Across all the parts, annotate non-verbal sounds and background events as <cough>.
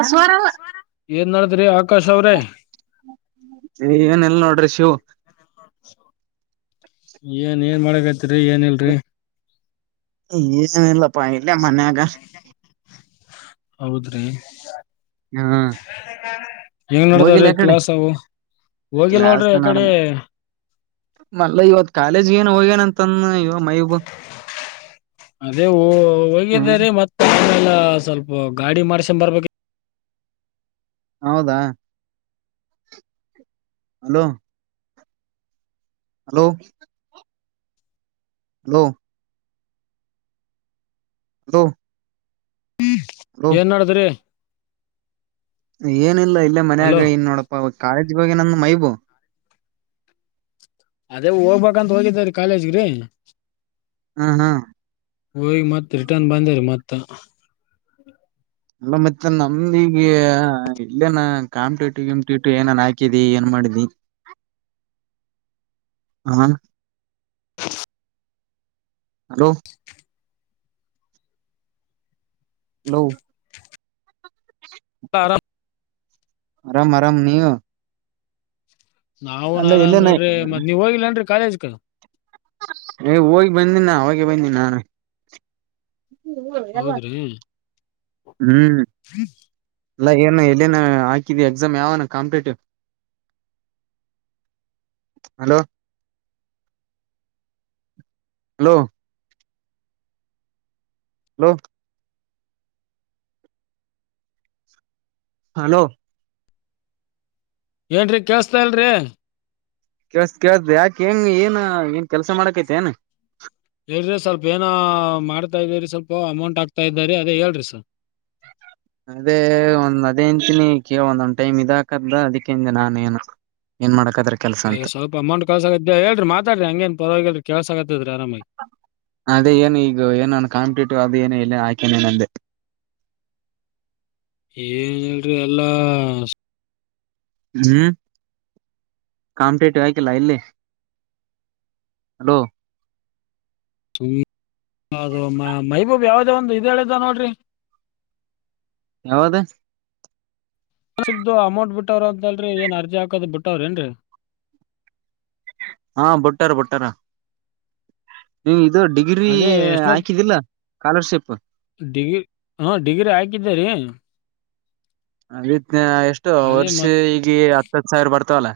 ಅಸ್ವರ ಅ್ರೀ ಆಕಾಶ್ ಅವ್ರೆ ಏನ್ಲ್ಲ ನೋಡ್ರಿ ಶಿವ ಏನ್ ಏನ್ ಮಾಡಕ್ತಿರಿ ಏನ ಇಲ್ರಿ ಏನು ಇಲ್ಲಪ್ಪ ಇಲ್ಲ ಮನ್ಯಾಗ ಹೌದ್ರಿ ಹ ಹೆಂಗ ಹೋಗಿಲ್ಲ ನಡತಾವ್ರೀ ಯಕಡೆ ಕ್ಲಾಸ್ ಅವು ಹೋಗಿಲ್ ಕ್ಲಾಸ್ ನೋಡ್ರಿ ಯ ನಡ ಕಡೆ ಮಲ್ಲ ಇವತ್ ಕಾಲೇಜ್ ಏನ್ ಹೋಗೇನ ಅಂತಂದ ಇ ಅದೇ ಹ್ಮ್ ಹೋಗಿದ್ದಾರೆ ಮತ್ತೆ ಲ್ಲ ಸ್ವಲ್ಪ ಗಾಡಿ ಮಾಡ್ಸಕೊಂಡ್ ಬರ್ಬೇಕ ಹೌದಾ ಹಲೋ ಹಲೋ ಹಲೋ ಅಲೋ ಹ್ಮ ಏನ್ ಮಾಡಡದ್ರಿ ಏನಿಲ್ಲ ಇಲ್ಲೇ ಹಲೋ ಮನ್ಯಾಗ ಇನ್ ನೋಡಪ್ಪ ಕಾಲೇಜ್ ಬಗ್ಗೆ ನಂದು ಮೈಬೂ ಅದೇ ಹೋಗ್ಬೇಕಂತ ಹೋಗಿದರಿೀ ಕಾಲೇಜ್ಗ್ರಿ ಹ್ಮ್ ಹ್ಮ್ ವೈ ಮತ್ತ ರರಿಟರ್ನ್ ಬಧೆರಿ ಮತ್ತತ್ತ ಅಲ್ಲ ಮತ್ತೆ ನಮ್ದ ಈಗ ಇಲ್ಲೇನ ಕಾಾಮಿಟು ಗಟಿಟು ಏನನ್ ಹಾಕಿದಿ ಏನ್ ಮಾಡಿದಿ ಹ ಹ ಹ ಹಲೋ ನೌ ಕಾರಣ ಆರಾಮ್ ಆರಾಮ್ ನೀವು ನಾವುನ್ ಅಲ್ಲ ಆರಾಮ್ ಎಲ್ಲನ ನಡ್ರಿ ಮತ್ ನೀವ ಹೋಗಿಲ್ಲನ್ರಿ ಕಾಲೇಜ್ ಕ ಏ ಹೋಗಿ ಬಂದ ಹೋಗಿ ಬಂದಿನ್ ನಾನು ಹೌದ್ರಿ ಹ್ಮ್ ಇಲ್ಲ ಏನು ಎಲ್ಲಿನ ಹಾಕಿದೀ ಎಕ್ಸಾಮ್ ಯಾವಾನ competitive hello hello hello hello ಏನ್ರರಿ ಕೇಸ್ತಾ ಇಲ್ರಿ ಕೇಸ ಕೇಳ್ದ್ರಿ ಯಾಕ ಹೆಂಗ ಏನ್ ಏನ್ ಕೆಲ್ಸ ಮಾಡಕೈತಿ ಏನ್ ಹೇಳ್ರಿ ಸ್ವಲ್ಪ ಏನ ಮಾಡ್ತಾ ಇದೀರಿ ಸ್ವಲ್ಪ ಅಮೌಂಟ್ ಆಗ್ತಾ ಇದ್ದಾರಿ ಅದೇ ಹೇಳ್ರಿ ಸರ್ ಹ್ಮ್ಮ್. ಅದೇ ಒಂದ್ ಅದೇಂತೀನಿ ಕ ಒಂದೊಂದ್ ಟೈಮ್ ಇದಾಕದ್ದ ಅದಿೇನ್ ನಾನ ಏನು ಏನ್ ಮಾಡ ಏ್ವಲ್ಪ ಅಮೌಂಟ್ ಕಸಾಗಗತ್ತ ಹೇಳ್ರಿ ಮಾತಾ್ರಿ ಹಂಗನ್ ಪರವಾಗಿಲ್ರಿ ಕೆಲ್ಸಗತ್ತತ್ ಅದೇ ಏನು ಈಗ ಏನು ನಾನು ಕಾಂಪಿಟೇಟಿವ್ ಅ ಏನ ಇಲ್ಲ ಹಾಕೇನೆ ನಂದೆ ಏನ್ ಹೇಳ್ರಿ ಎಲ್ಲಾ ಹ್ಮ್ ಕಂ ಪಟಗಕ ಲ ಇಲ್ಲಿ ಹಲೋ ಈ ಅದು ಮ ಮೈಬೂಬ ಯಾವ್ದೋ ಒಂದು ಇದ ಹೇಳಿದ್ದ ನೋಡ್ರಿ <inaudible> ಯಾವದ ಸಿಪ್ದು ಅಮೌಂಟ್ ಬಿಟ್ಟವ್ರ ಅಂತಲ್ರಿ ಏನ್ ಅರ್ಜಿ ಹಾಕದ್ ಬಿಟ್ಟವ್ರ ಏನ್ರರಿ ಹಾ ಬುಟ್ಟಾರ ಬುಟ್ಟಾರ ನೀವ್ ಇದು ಡಿಗ್ರಿ ಅದೇ ಎಷ್ಟನೇ ಹಾಕಿದಿಲ್ಲ ಸ್ಕಾಲರ್ಶಿಪ್ ಡಿಗ್ರಿ ಹಾ ಡಿಗ್ರಿ ಹಾಕಿದ್ದೇರಿ ವಿತ್ ಎಷ್ಟು ಅದೇ ವರ್ಷ ಮತ್ ಈಗ ಹತ್ತತ್ ಸಾವಿರ ಬರ್ತವಲ್ಲ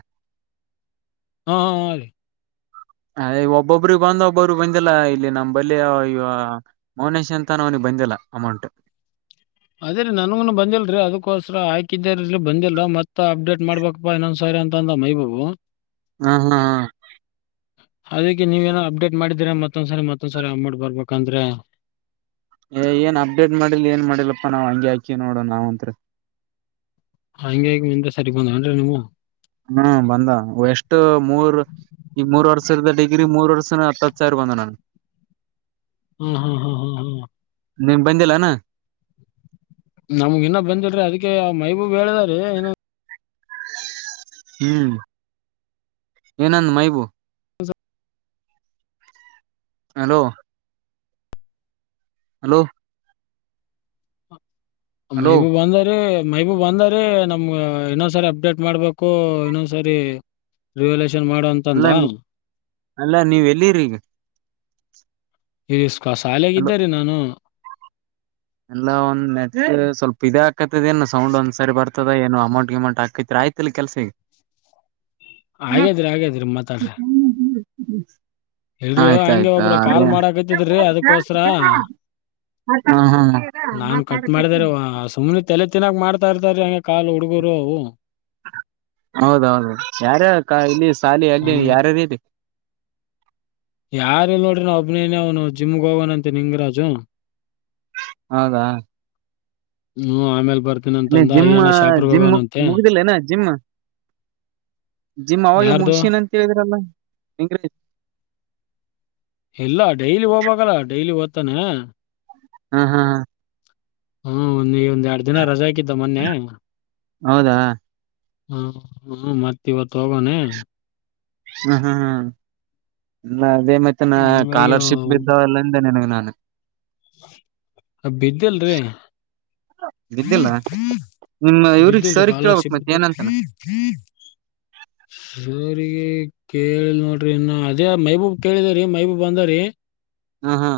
ಹಾ ಹ ಹಾ ರೀ ಏಇ ಒಬ್ಬೊಬ್ರಿಗ ಬಂದ ಒಬ್ಬರಿಗ್ ಬಂದಿಲ್ಲ ಇಲ್ಲಿ ನಮ್ಮ್ ಬಲ್ಲಿ ಈ ವ ಮೌನೇಶ್ ಅಂತ ಹಾನ್ ಅವನಿಗ್ ಬಂದ್ ಬಂದಿಲ್ಲ ಅಮೌಂಟ್ <inaudible> ಅದೇ ರೀ ನನಗುನೂ ಬಂದಿಲ್ರಿ ಅದಕೋಸ್ಕರ ಹಾಕಿದ್ದೇರಿ ಬಂದಿಲ್ಲ ಮತ್ತ ಅಪ್ಡೇಟ್ ಮಾಡ್ಬೇಕಪ್ಪ ಇನ್ನೊಂದ್ ಸಾರಿ ಅಂತ ಅಂದನಾ ಮೈಬು ಹಾ ಹಾ ಹಾ ಅದೀಕ್ಕೆ ನೀವೇನೋ ಅಪ್ಡೇಟ್ ಮಾಡಿದ್ದೀರಾ ಮತ್ತೊಂದ್ಸರಿ ಮತ್ತೊಂದ್ಸರಿ ಅಮೌಂಟ್ ಬರ್ಬೇಕಂದ್ರ ಏ ಏನ್ ಅಪ್ಡೇಟ್ ಮಾಡಿಲ್ಲ ಏನ್ ಮಾಡಿಲ್ಲಪ್ಪಾ ನಾವ್ ಹಂಗೆ ಹಾಕಿವ್ ನೋಡ್ ನಾವಂತ್ರು ಹಂಗೆ ಆಗಿ ಒಂದೆ ಸರಿ ಬಂದಾವ್ ಏನ್ರಿ ನಿಮ್ಮುವು. ಹ್ಮ ಬಂದಾವ್ ಎಷ್ಟು ಮೂರ್ ಈ ಮೂರ್ ವರ್ಷದ ಡಿಗ್ರಿ ಮೂರ್ ವರ್ಷನ ಹತ್ ಹತ್ ಸಾವ್ರ ಬಂದಾವ್ ನನ್ಗ. ಹ್ಮ್ ಹ್ಮ್ ಹ್ಮ್ ಹ್ಮ್ ಹ್ಮ್ ನಿಂಗ್ ಬಂದಿಲೇನಾ? ನಮ್ಗ ಇನ್ನ ಬಂದಿಲ್ರಿ ಅದಿಕ್ಕೆ ಮೈಬೂಬಿ ಹೇಳದ ರಿ, ಏನೊ ಹ್ಮ್ ಏನಂದ ಮೈಬೂ ಹಲೋ ಹಲೋ ಹಲೋ ಮೈಬುಬ ಅಂದರಿ ಮೈಬೂಬ ಅಂದರಿ ನಮ್ಗ ಇನ್ನೊಂದ್ಸರಿ ಅಪ್ಡೇಟ್ ಮಾಡ್ಬೇಕು ಇನ್ನೊಂದ್ಸರಿ ರಿವೇಲೇಶ ಜನ್ ಮಾಡು ಅಂತ್ ಅಲ್ಲ ಅಂದಾ ಅಲ್ಲಾ ನೀವ್ ಎಲ್ಲಿರಿ ಈಗ ಇಸ್ಕ ಸಾಲ್ಯಾಗ್ ಇದ್ದಾರಿ ನಾನು. ಎಲ್ಲಾ ಒಂದ್ ನೆಟ್ ಸ್ವಲ್ಪ ಇದಾಕತದೇನ್ ಸೌಂಡ್ ಒಂದ್ಸರಿ ಬರ್ತ ಆತದ ಏನೊ ಅಮೌಂಟ್ ಗಿಮೌಂಟ್ ಹಾಕಿತ್ರಿ ಆಯಿತಿಲ್ ಕೆಲ್ಸಿಗ. ಹ್ಮ್ ಹಾಗೇದ್ರಿ ಹಾಗೇದ್ರಿ ಮಾತಾಡ್ರಿ ಹ್ಮಂ ಇಲ್ರಿ ಹಂಗೆ ಒಬ್ರ ಕಾಲ್ ಮಾಡಕತಿದ್ರಿ ಅದಕ್ಕೋಸ್ಕರ ನಾನ್ ಕಟ್ ಮಾತಾಡಕೈತಿ ಮಾಡ್ದಾರಿ, ಸುಮ್ಮನೆ ತಲೆ ತಿನ್ನಾಕ್ ಮಾಡ್ತಾ ಇರ್ತಾರೀ ಹಂಗೆ ಕಾಲು ಹುಡುಗರು ಅವು. ಹೌದ ಹೌದು ಯಾರರ್ ಇಲ್ಲಿ ಸಾಲಿ ಅಲ್ಲಿ ಹ್ಮ್ ಯಾರಾರ ಇದೀ ಯಾರಿಲ್ ನೋಡ್ರಿ ನಾ ಒಬ್ಬನೆನೆ ಅವ್ನು ಜಿಮ್ ಹೊಗೌವನಂತೆ ನಿಂಗರಾಜು. ಹೌದಾ ಹ್ಮ ಆಮೇಲ್ ನಿ ಬರ್ತೀನಂತಂದ ಜಿಮ್ ಆ ಅಯ್ಯಣ್ಣ ಶಾಪುರ್ಗ್ ಜಿಮ್ ಮು ಹೋಗೋನಂತೆ ಮುಗಿದೀಲ್ಲ ಏನ ಜಿಮ್? ಜಿಮ್ ಅವಾಗೆ ಯಾರ್ದು ಮುಗಿಸಿನ್ ಅಂತ್ ಹೇಳಿದ್ರಲ್ಲ ನಿಂಗರಾಜ್. ಇಲ್ಲ ಡೈಲಿ ಹೋಗ್ಬೇಕಲ್ಲಾ ಡೈಲಿ ಹೊತಾನಾ ಹಾ ಹಾ ಹಾ ಹ್ಮ ಒಂದ್ ಈ ಒಂದ್ ಎರಡ್ ದಿನ ರಜೆ ಹಾಕಿದ್ದ ಮೊನ್ನೆ. ಹೌದಾ ಹಾ ಹ್ಮ ಮತ್ತ ಇವತ್ತು ಹೋಗೋನೆ ಹ್ಮ್ ಹ್ಮ್ ಹ್ಮ್ ಇಲ್ಲ ಅದೆ ಮತ್ತೆ ನಾ ಹಂಗಾಗಿ ಸ್ಕಾಲರ್ಶಿಪ್ ಬಿದ್ದಾವಲ್ಲ ಅಂತ್ ನಿನಗ ನಾನ ಅ ಬಿದ್ದಿಲ್ರಿ ಬಿದ್ದಿಲ್ಲಾ. ಬಿದ್ದಲ್ರಿ ಸ್ಕಾಲರ್ಶಿಪ್ ಬಿದ್ದ ಏನಂತಾನ ಸ ಗೆ ಕೇಳಿ ನೋಡ್ರಿ ಇನ್ನು ಅದೇ ಮೈಬೂಬ್ ಕೇಳಿದಾರೀ ಮೈಬೂಬ್ ಅಂದಾರೀ ಹಾ ಹಾ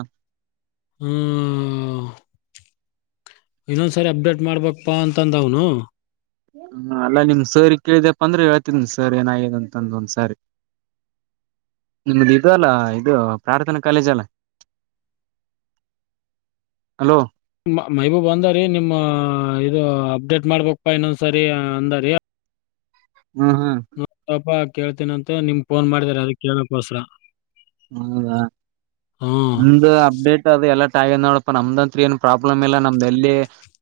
ಹ್ಮ ಇನ್ನೊಂದ್ಸರಿ ಅಪ್ಡೇಟ್ ಮಾಡ್ಬಕ್ಪಾ ಅಂತಂದ್ದ ಅವ್ನು. ಹ್ಮ ಅಲ್ಲಾ ನಿಮ್ ಸರಿ ಕೇಳಿದ್ಯಪ್ಪ ಅಂದ್ರೆ ಹೇಳ್ತನಿ ಸರಿ ಏನಾಗಿದೆ ಅಂತಂದ ಒಂದ್ ಸರಿ. ನಿಮ್ದ ಇದು ಅಲ್ಲ ಇದು ಪ್ರಾರ್ಥನಾ ಕಾಲೇಜ್ ಅಲ್ಲ. ಹಲೋ ಮಹಬೂಬ್ ಅಂದ ರೀ ನಿಮ್ಮ ಇದು ಅಪ್ಡೇಟ್ ಮಾಡ್ಬೇಕಪ್ಪಾ ಇನ್ನೊಂದ್ ಸರಿ ಅಂದಾರಿ. ಹ್ಮ ಹಾ ಕೇಳ್ತೀನ ಅಂತ ನಿಮ್ ಫೋನ್ ಮಾಡಾರೆ ಅದಕ್ಕೆ ಕೇಳೋಕ್ಕೋಸ್ರ. ಹೌದಾ ಹ್ಮ್ ಒಂದು ಅಪ್ಡೇಟ್ ಅದು ಎಲ್ಲ ಹಾಗ ನೋಡಪ್ಪ ನಮ್ದಂತ್ ಏ ಪ್ರಾಬ್ಲಮ ಇ ನಮ್ದೆಲ್ಲಿ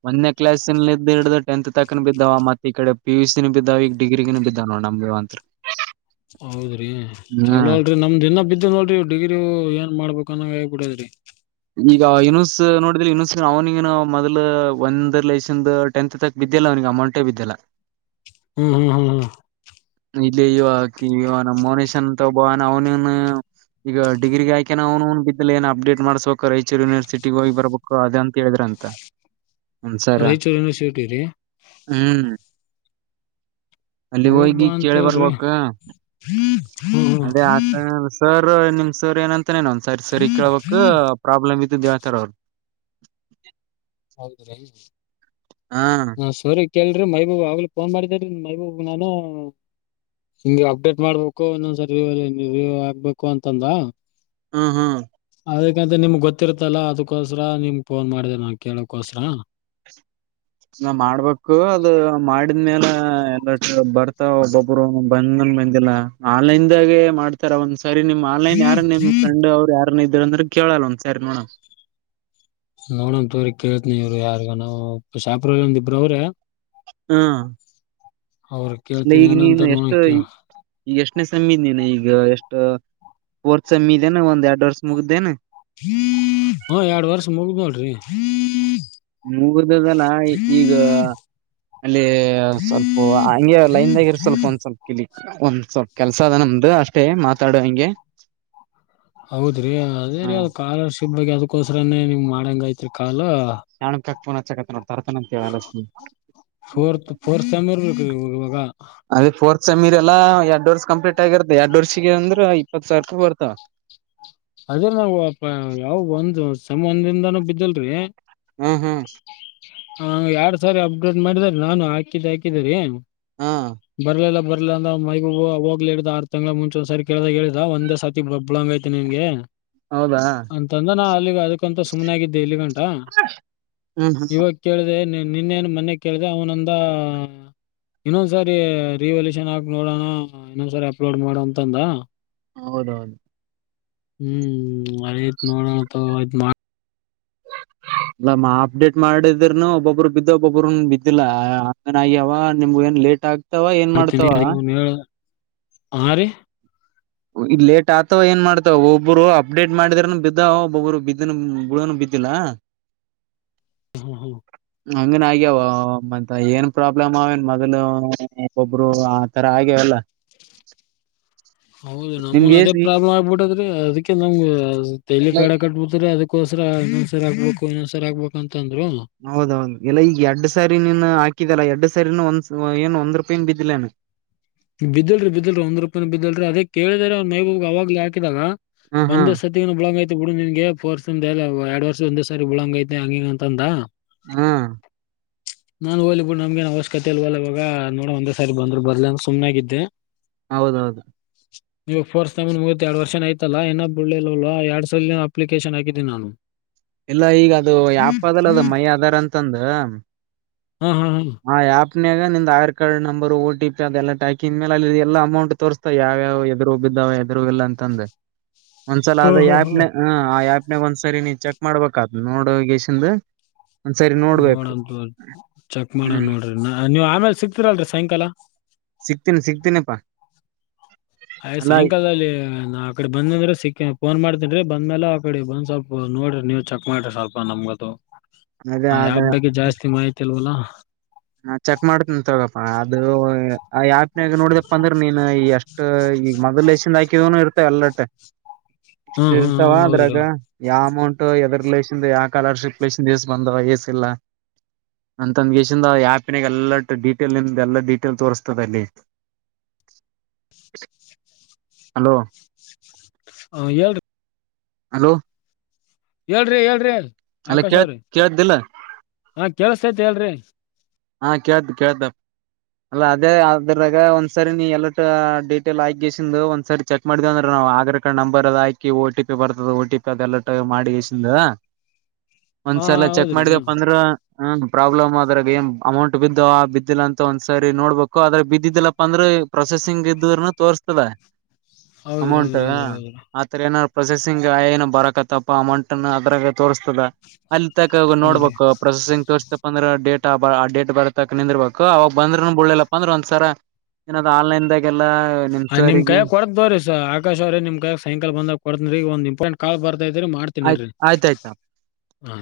ಒಂದನೇ ಕ್ಲಾಸಿಂದ ಹಿಡಿದು ಟೆಂತ್ ತಕನ ವ ಮತ್ತತ್ ಈ ಕಡೆ ಪಿ ಯುಸ ನ ಬಿದ್ದಾವ ಈಗ ಡಿಗ್ರಿಗ ಬಿದ್ದಾವ ನೋಡ ನಮಗೆ ಮಾತ್ರ. ಹೌದ್ರಿ ಚಲೋ ಅಲ್ರಿ ನಮ್ದ ದಿನ ಬಿದ್ದ ಇ ನೋಡ್ರಿ ಡಿಗ್ರಿ ಏನ್ ಮಾಡ್ಬೇಕು ಅನ್ನಂಗ ಹೇಗ್ಬ ಬಿಡದ್ರಿ ಈಗ ಇನೂಸ್ ನೋಡಿದ್ರಿ ಇನೂಸ್ ಅವ್ನಿಗ ಮೊದಲು ಒಂದ್ ಲೆಷನ್ ಟೆಂತ್ ತಕ್ ಬಿದ್ಯಲ್ಲ. ನಿಗೆ ಅಮೌಂಟೇ ಬಿದ್ದಲ್ಲ. ಹ್ಮ್ ಹ್ಮ್ ಹ್ಮ್ ಹ್ಮ ಇಲ್ಲ ಇವಾಕಿ ಇವ ನ ಮೋನೇಶ್ನಂತ ಭನ್ ಅವನನು ಈಗ ಡಿಗ್ರಿಗ ಆಯಕ ನ ಅವನುನ್ ಬಿದ್ದೆ ಏನ ಅಪ್ಡೇಟ್ ಮಾಡಸ್ಬೇಕು ರಾಯಚೂರು ಯೂನಿವರ್ಿಟಿಿಗೆ ಹೋಗಿ ಬರ್ಬೇಕು ಅದ ಅಂತ ಹೇಳ್ರ ಅಂತ ರೈಚೂರಿನ್ನು ಶೇಟಿ ರೀ ಹ್ಮ್ ಅಲ್ಲಿ ಹೋಗಿ ಹೋಗ್ಬಾ ಕೇಳಿ ಅಂತಲ್ರಿಿ ಬರ್ಬೇಕ ಅದೇ ಆ ಸರ್ ನಿಮ್ ಸರ್ ಏನಂತಾನೇನ ಒಂದ ಸರಿ ಸರಿ ಕೇಳ್ಬಕ್ ಪ್ರಾಬ್ಲಮ್ ಇದ್ದ್ದೇಳ್ತಡ ಅವ್ರರು ಹೌದ್ರಿ ಹಾ ನ ಸೋರಿ ಕಲ್್ರಿ ಮೈಬೂಬು ಆಗ್ಲ ಫೋನ್ ಮಾಡಿದ್ರರಿ ಮೈಬೂಬು ನಾನು ಹಿಂಗೆ ಅಪ್ಡೇಟ್ ಮಾಡ್ಬೇಕು ಇನ್ನೊಂದ್ಸರ್ ವ್ಯೂ ಅಲ್ಲಿ ರಿವ್ಯೂ ಆಗ್ಬೇಕು ಅಂತಂದ ಹ್ಮ್ ಹ್ಮ್ ಅದಕ್ಕಂತ್ರೆ ನಿಮ್ಗ್ ಗೊತ್ತಿರ್ತ್ತಲ್ಲ ಅದಕ್ಕೋಸ್ರ ನಿಮ್ಗೆ ಫೋನ್ ಮಾಡಿದೆ ನಾ ಕೇಳಕೋಸ್ರ ನಾ ಮಾಡ್ಬೇಕು ಅದು ಮಾಡಿದ್್ಮೇಲೆ ಎಲ್ಲ ಬರ್ತಾವ ಒಬ್ಬೊಬ್ರು ಬಂದನ್ ಬಂದಿಲ್ಲ ಆನ್ಲೈನ್ದಾಗೆ ಮಾಡ್ತಾರ ಒಂದಸ ಸರಿ ನಿಮ್ ಆನ್ಲೈನ್ ಯಾರ ನಿಮ್ ಫ್ರೆಂಡ್ ಅವ್ರು ಯಾರ ಇದ್ರ ಅಂದ್ರೆ ಕೇಳಲ್ಲ ಒಂದ್ ಸರಿ ನೋಡಮ್ ನೋಡಣ ತೋ್ರ ಕೇಳ್ತನಿ ಇವ್ರು ಯಾರ್ಗ ನಾವವು ಶಾಪ್ರ ಒಂದ ಇಬ್ರ ಅವ್ರೆ ಹಾ ಅವ್ರ ಅಲ್ಲ ಕೇಳ್ತೀನಿ ಈಗ ನೀನು ಏನಂತಾರ ನೋಡ ಎಷ್ಟು ಕೇಳ ಈ ಈಗ ಎಷ್ಟು ಪನ ಸಮ್ಮಿ ಇದೇನೆ ಈಗ ಎಷ್ಟು ರ್ ಸಮಮ್ಮಿ ಇದೇನ ಒಂದ್ ಎರಡು ವರ್ಷ ಮುಗ್ದೇನೆ ಹ್ಮ್ ಮೂಗರ್ದ್ದಲ್ಲ ಈಗ ಅಲ್ಲಿ ಸ್ವಲ್ಪ ಹಂಗೆ ಲೈನ್ದಾಗ ಇರು ಸ್ವಲ್ಪ ಒಂದ್ ಸ್ವಲ್ಪ ಕಿಲಿಕ್ ಒಂದ್ ಸ್ವಲ್ಪ ಕೆಲ್ಸ ಅದ ನಮ್ದು ಅಷ್ಟೇ ಮಾತಾಡುುವ ಹಿಂಗೆ ಹೌದ್ರಿ ಅದೇ ರೀ ಅ್ ಸ್ಕಾಲರ್ಶಿಪ್ ಬಗ್ಗೆ ಅದಕೋಸ್ರನೇ ನೀಮ್ ಮಾಡಂಗಐತ್ರಿ ಅಲ್ಲ ಪನ ಚ ಕತನೋ ತರತನಂತಾಲ ಫೋರ್ತ್ ಫೋರ್ತ್ ಸೆಮ್ ಇರ್ಬೇಕ್ರಿ ಇವಾಗ ಅದೇ ಫೋರ್ತ್ ಸಮಮೀರ್ ಎಲ್ಲಾ ಎರಡ್ ವರ್ಷ ಕಂಪ್ಲೀಟ್ ಆಗಿರ್ತ್ತ ಎರಡ್ ವರ್ಷಗೆ ಅಂದ್ರ ಇಪ್ಪತ್ ಸಾವಿರ ರೂಪಿ ಬರ್ತವಾವ ಅದೇ ನಾವು ಯಾವ ಒಂದು ಸಮನ್ದಿಂದಾನೂ ಬಿದ್ದಲ್ರಿ ಹ್ಮ್ ಹ್ಮ್ ಹ ಎರಡ್ ಸಾರಿ ಅಪ್ಡೇಟ್ ಮಾಡಿದಾರ ನಾನು ಹಾಕಿದ್ದ ಹಾಕಿದ್ರ ಹಾ ಬರ್ಲಿಲ್ಲ ಬ ಇಲ್ಲ ಅಂದ ಮೈಗೂಬ ಹೋಗ್ಲಿ್ದ ಆರ್ ತಿಂಗಗಳಳ ಮುಂಚ ಒಂದ ಸರಿ ಕೇಳ್ದಾಗ ಹೇಳಿದ ಒಂದೇ ಸರ್ತಿ ಬಬ್ಳಂಗ ಐತಿ ನಿನ್ಗೆ ಹೌದಾ ಅಂತಂದ್ರ ನಾ ಅಲ್ಲಿಗೆ ಅದಕ್ಕಂತ ಸುಮ್ಮ್ನೆ ಆಗಿದ್ದೆ ಇಲ್ಲಿ ಗಂಟ ಹ್ಮ್ ಹ್ಮ್ ಇವಾಗ ಕೇಳ್ದೆ ನಿನ್ನೇನು ಮೊನ್ನೆ ಕೇಳ್ದ ಅವ್ನಂದ ಇನ್ನೊಂದ್ಸರಿ ರಿವಲ್ಯೂಷನ್ ಆಕ್ ನೋಡೋಣ ಇನ್ನೊಂದ್ಸರಿ ಅಪ್ಲೋಡ್ ಮಾಡೋ ಅಂತಂದ ಹೌದೌದು ಹ್ಮ್ ಅೇತ್ ನೋಡೋಣ ಹ ಇಲ್ಲ ಮಾ ಅಪ್ಡೇಟ್ ಮಾಡಿದ್ರನು ಒಬ್ಬೊಬ್ಬರು ಬಿದ್ದು ಒಬ್ಬೊಬ್ಬ್ರ ಬಿದ್ದಿಲ್ಲ ಅಂಗನ ಆಗ್ಯವ ನಿಮ್ಗ ಏನ್ ಲೇಟ್ ಆಗ್ತಾವ ಏನ್ ಮಾಡ್ತಾವ ಆಾರೆ ಇ ಲೇಟ್ ಆಗ್ತವ ಏನ್ ಮಾಡ್ತವ ಒಬ್ಬರು ಅಪ್ಡೇಟ್ ಮಾಡಿದಾರನು ಬಿದ್ದ ಒಬ್ಬೊಬ್ಬರು ಬಿದ್ದನ್ ಬುಡನು ಬ ಿಲ್ಲಾ ಹಾ ಹಾ ಹಂಗನ್ ಆಗ್ಯಾವ ಮ ಏನ್ ಪ್ರಾಬ್ಲಮ್ ಅವನ್ ಮೊದಲು ಒಬ್ರು ಆತರ ಆಗ್ಯವ ಲ್ಲ <unintelligible> ಹೌದು ನಮನ್ ಅದೇ ಪ್ರಾಬ್ಲಮ್ ಆಗ್ಬಿಟ್ಟದ್ರಿ ಅದಕ್ಕೆ ನಮ್ ತೈಲಿ ಎಲ್ಲ ಕಾಡ ಕಟ್ಬಿತ್ರರಿ ಅದ ಕೋಕರ ಇನ್ನೊಂದಸರಿ ಆಗ್ಬೇಕು ಇನ್ನೊಂದ್ಸರ ಆಗ್ಬೇಕ ಅಂತ ಹೌದೌದು ಎಲ್ಲ ಈಗ ಎರಡ್ ಸಾರಿ ನೀನ್ ಹಾಕಿದಲ್ಲಾ ಎರಡ್ಡು ಸ ಸರಿ ಒಂದ ಏನು ಒಂದ್ ರೂಪಾಯನ್ ಬಿದ್ದಿಲ ಬಿದ್ದಿಲ್ರಿ ಬಿದ್ದಿಲ್ರಿ ಒಂದ್ ರೂಪಾಯಿ ಬಿದಿಲ್ರಿ ಅದೇ ಕೇಳಿದರೆ ಅವ್ ಮೈಬೂಗ್ ಅವವಾಗ್ ಹಾಕಿದಾಗ ಹ ಹಾ ಒಂದ ಸತಿ ಬ್ಲಾಕ್ ಆಯ್ತು ಬಿಡು ನಿನ್ಗೆರ್ ಎ ಎರಡ್ ವರ್ಷ ಒಂದ್ ಸಾರಿ ಬಳಂಗ ಐತೆ ಹಂಗಂಗ ಅಂತ ಅಂದ ಹ್ಮ್ ನಾನ್ ಹಓಲ್ಬಡ್ ನಮ್ಗನ್ ಅವಶ್ಯಕತೆ ಇಲ್ ಹೋಲವಾಗ ನೋಡ ಒಂದೇ ಸಾರಿ ಬಂದ್ರು ಬದಲ ಅಂದ ಸುಮ್ಮನೆನಾಗಿದ್ದೆ ಹೌದೌದು ಇವಾಗ ಕೋರ್ಸ್ ತಮ್ ಮೂವತ್ ಎರ ವರ್ನ ಆಐತಲ್ಲಾಏನ ಬಿಳ್ಳಿಲ್ ಎರಡ್ ಸಲ ಅಪ್ಲಿಕೇಶನ್ ಹಾಕಿದ್ದನಿ ನಾನು ಎಲ್ಲಾ ಈಗ ಅದು ಯಾಪ ಅದಲ್ಲ ಅದು ಮೈ ಅದಾರ ಅಂತಂದ ಹ್ಮ್ ಹ್ಮ್ ಹ್ಮ್ ನಿಮ್ Aadhaar card number T P ಅದೆಲ್ಲಟಾಕಿ ಮೇಲೆ ಅಲ್ಲಿ ಎಲ್ಲ ಅಮೌಂಟ್ ತೋರ್ತಾ ಯಾವದು್ರು ಇದಾವ ಎದರುಗಲ್ಲ ಅಂತಂದೆ ಒಂದ್ಸಲ ಅದ ಹಾ ಆಪ್ನ ಹ ಆ ಆ್ಯಪ್ನಾಗ ಒಂದ್ಸರಿ ನೀ ಚೆಕ್ ಮಾಡ್ಬೇಕತ್ ನೋಡು ಗೇಶಂದು ಒಂದ್ ಸರಿ ನೋಡ್ಬೇಕು ನೋಡಂ ತೋರಿ ಚೆಕ್ ಮಾಡಣ ಹ್ಮ್ ನೋಡ್ರಿ ನೀವ್ ಆಮೇಲೆ ಸಿಕ್ತಿೀರಲ್ರಿ ಸಾಯಂಕಾಲ ಸಿಗ್ತೀನಿ ಸಿಗ್ತೀನಪ್ಪಾ ಆಯ್ ಸಾಯಂಕಾಲದಲ್ಲಿ ನಾ ಆ ಕಡೆ ಬಂದಂದ್ರೆ ಸಿಕ್ಕ ಫೋನ್ ಮಾಡ್ ಬಂದಮೇಲೆ ಆ ಕಡೆ ಬಂದ್ ಸ್ವಲ್ಪ ನೋಡ್ರಿ ನೀವ್ ಚೆಕ್ ಮಾಡ್ರಿ ಸ್ವಲ್ಪ ನಮ್ಗದು ಅದ ಹ ಅದ ಯಾವ ಬಗ್ಗೆ ಜಾಸ್ತಿ ಮಾಹಿತಿ ಅಲ್ವಲಾ ಹಾ ಚೆಕ್ ಮಾಡ್ತ ತಗಪ್ಪ ಅದು ಯಾತ್ನಾಗ ನೋಡಿದಪ್ಪ ಅಂದ್ರ ನೀನ್ ಎಷ್ಟು ಈಗ ಮೊದಲ್ ಲಸಿಂದ ಹಾಕಿದ ಅಲ್ಲಟೆ ಇಷ್ಟ ಹ್ಮ್ ಹ್ಮ್ ಇರ್ತಾವ ಹ್ಮ್ ಹೌದ್ರಿ ಅದ್ರಾಗ ಯ ಅಮೌಂಟ್ ಯಡೂರ್ ಆಯಿತೇ ಬಂದ ಅಂತಂದ ಯಾಪ್ನಾಗ ಎಲ್ಲ ಡೀಟೇಲ್ಂದ ಎಲ್ಲ ಡೀಟೇಲ್ ತೋರ್ರಿಸತದೆ ಅಲ್ಲಿ ಹಲೋ ಹ ಹೇಳಿ ಹಲೋ ಹೇಳ್ರಿ ಹೇಳ್ರಿ ಅಲ್ಲ ಆಕಾಶ ಕೇಳ್ ಅವ್ರಿ ಕೇಳ್ದಿಲ್ಲ ಹಾ ಕೆಲ್ಸೈತ್ ಹೇಳ್ರಿ ಹಾ ಕ್ದು ಕೇಳ್ತ ಅಲ್ಲ ಅದೇ ಅದ್ರಾಗ ಒಂದ್ಸರಿ ನೀ ಎಲ್ಲ ಡೀಟೇಲ್ ಆಗಸಂದು ಒಂದ್ಸರಿ ಚೆಕ್ ಮಾಡ್ದ ಅಂದ್ರ ಆಗ್ರ ಕಾರ್ಡ್ ನಂಬರ್ ಅ ಹಾಕಿ ಟಿ ಪಿ ಬರ್ತದ ಓ ಟಿ ಪಿ ಅದೆಲ್ಲ ಮಾಡಿಿಂದ ಹಾ ಒಂದ್ಸಲ ಚೆಕ್ ಹೌದ್ರಿ ಹ್ಮ್ ಮಾಡಿದಪ್ಪ ಅಂದ್ರ ಹ್ಮ ಪ್ರಾಬ್ಲಮ್ ಆದದ್ರಾಗ ಏನ್ ಅಮೌಂಟ್ ಬಿದ್ದ ಬಿದ್ದಿಲ್ಲ ಅಂತ ಒಂದ್ಸರಿ ನೋಡ್ಬೇಕು ಆದ್ರೆ ಬಿದ್ದಿದ್ದಿಲ್ಲಪ್ಪಾ ಅಂದ್ರೆ ಪ್ರೊಸೆಸಿಂಗ್ ಇದ ತೋರ್ ತದ ಹೌದ್ರಿ ಹೌದ್ರಿ ಅಮೌಂಟ್ ಹೌದ್ರಿ ಹೌದ್ರಿ ಆತರ ಏನ ಪ್ರೊಸೆಸಿಂಗ್ ಏ ಬರಕತ್ತಪ್ಪ ಅಮೌಂಟ್ ಅ್ರಾಗ ತೋರಿಸ ತ ಅಲ್ಲಿ ತಕ ಹ್ಞೂ ರೀ ನೋಡ್ಬೇಕು ಪ್ರೊಸೆಸಿಂಗ್ ತರಬೇಕು ಅಂದ್ರೆಡೇ ಆ ಡೇಟ್ ಬರತ್ತಕ್ ನಿಂದರ್ಬೇಕು ಅವಾಗ ಬಂದ್ರರು ಬಳ್ಳಲಪ್ಪಾ ಅಂದ್ರೆ ಒಂದ್ಸರ ಏನ್ ಆನ್ಲೈನ್ದಾಗೆಲ್ಲಾ ಹ ನಿಮ್ ಕಾಯಾಗ ಕೊಡದ ಬೋ್ರಿ ಸ ಆಕಾಶ್ ಅವ್ರ ನಿಮ್ ಕಾಯಾಗ ಸಾಯಂಕ ಬಂದಾಗ ಕೊಡ್ರಗ ಒಂದ ಇಂಪಾರ್ಟೆಟ್ ಕಾಲ್ ಬರ್ ಇದ್ರ ಆಯ್ತ ಮಾಡ್ತೀನಿರಿ ಆಯ್ತಾಯ್ತಾ ಹಾ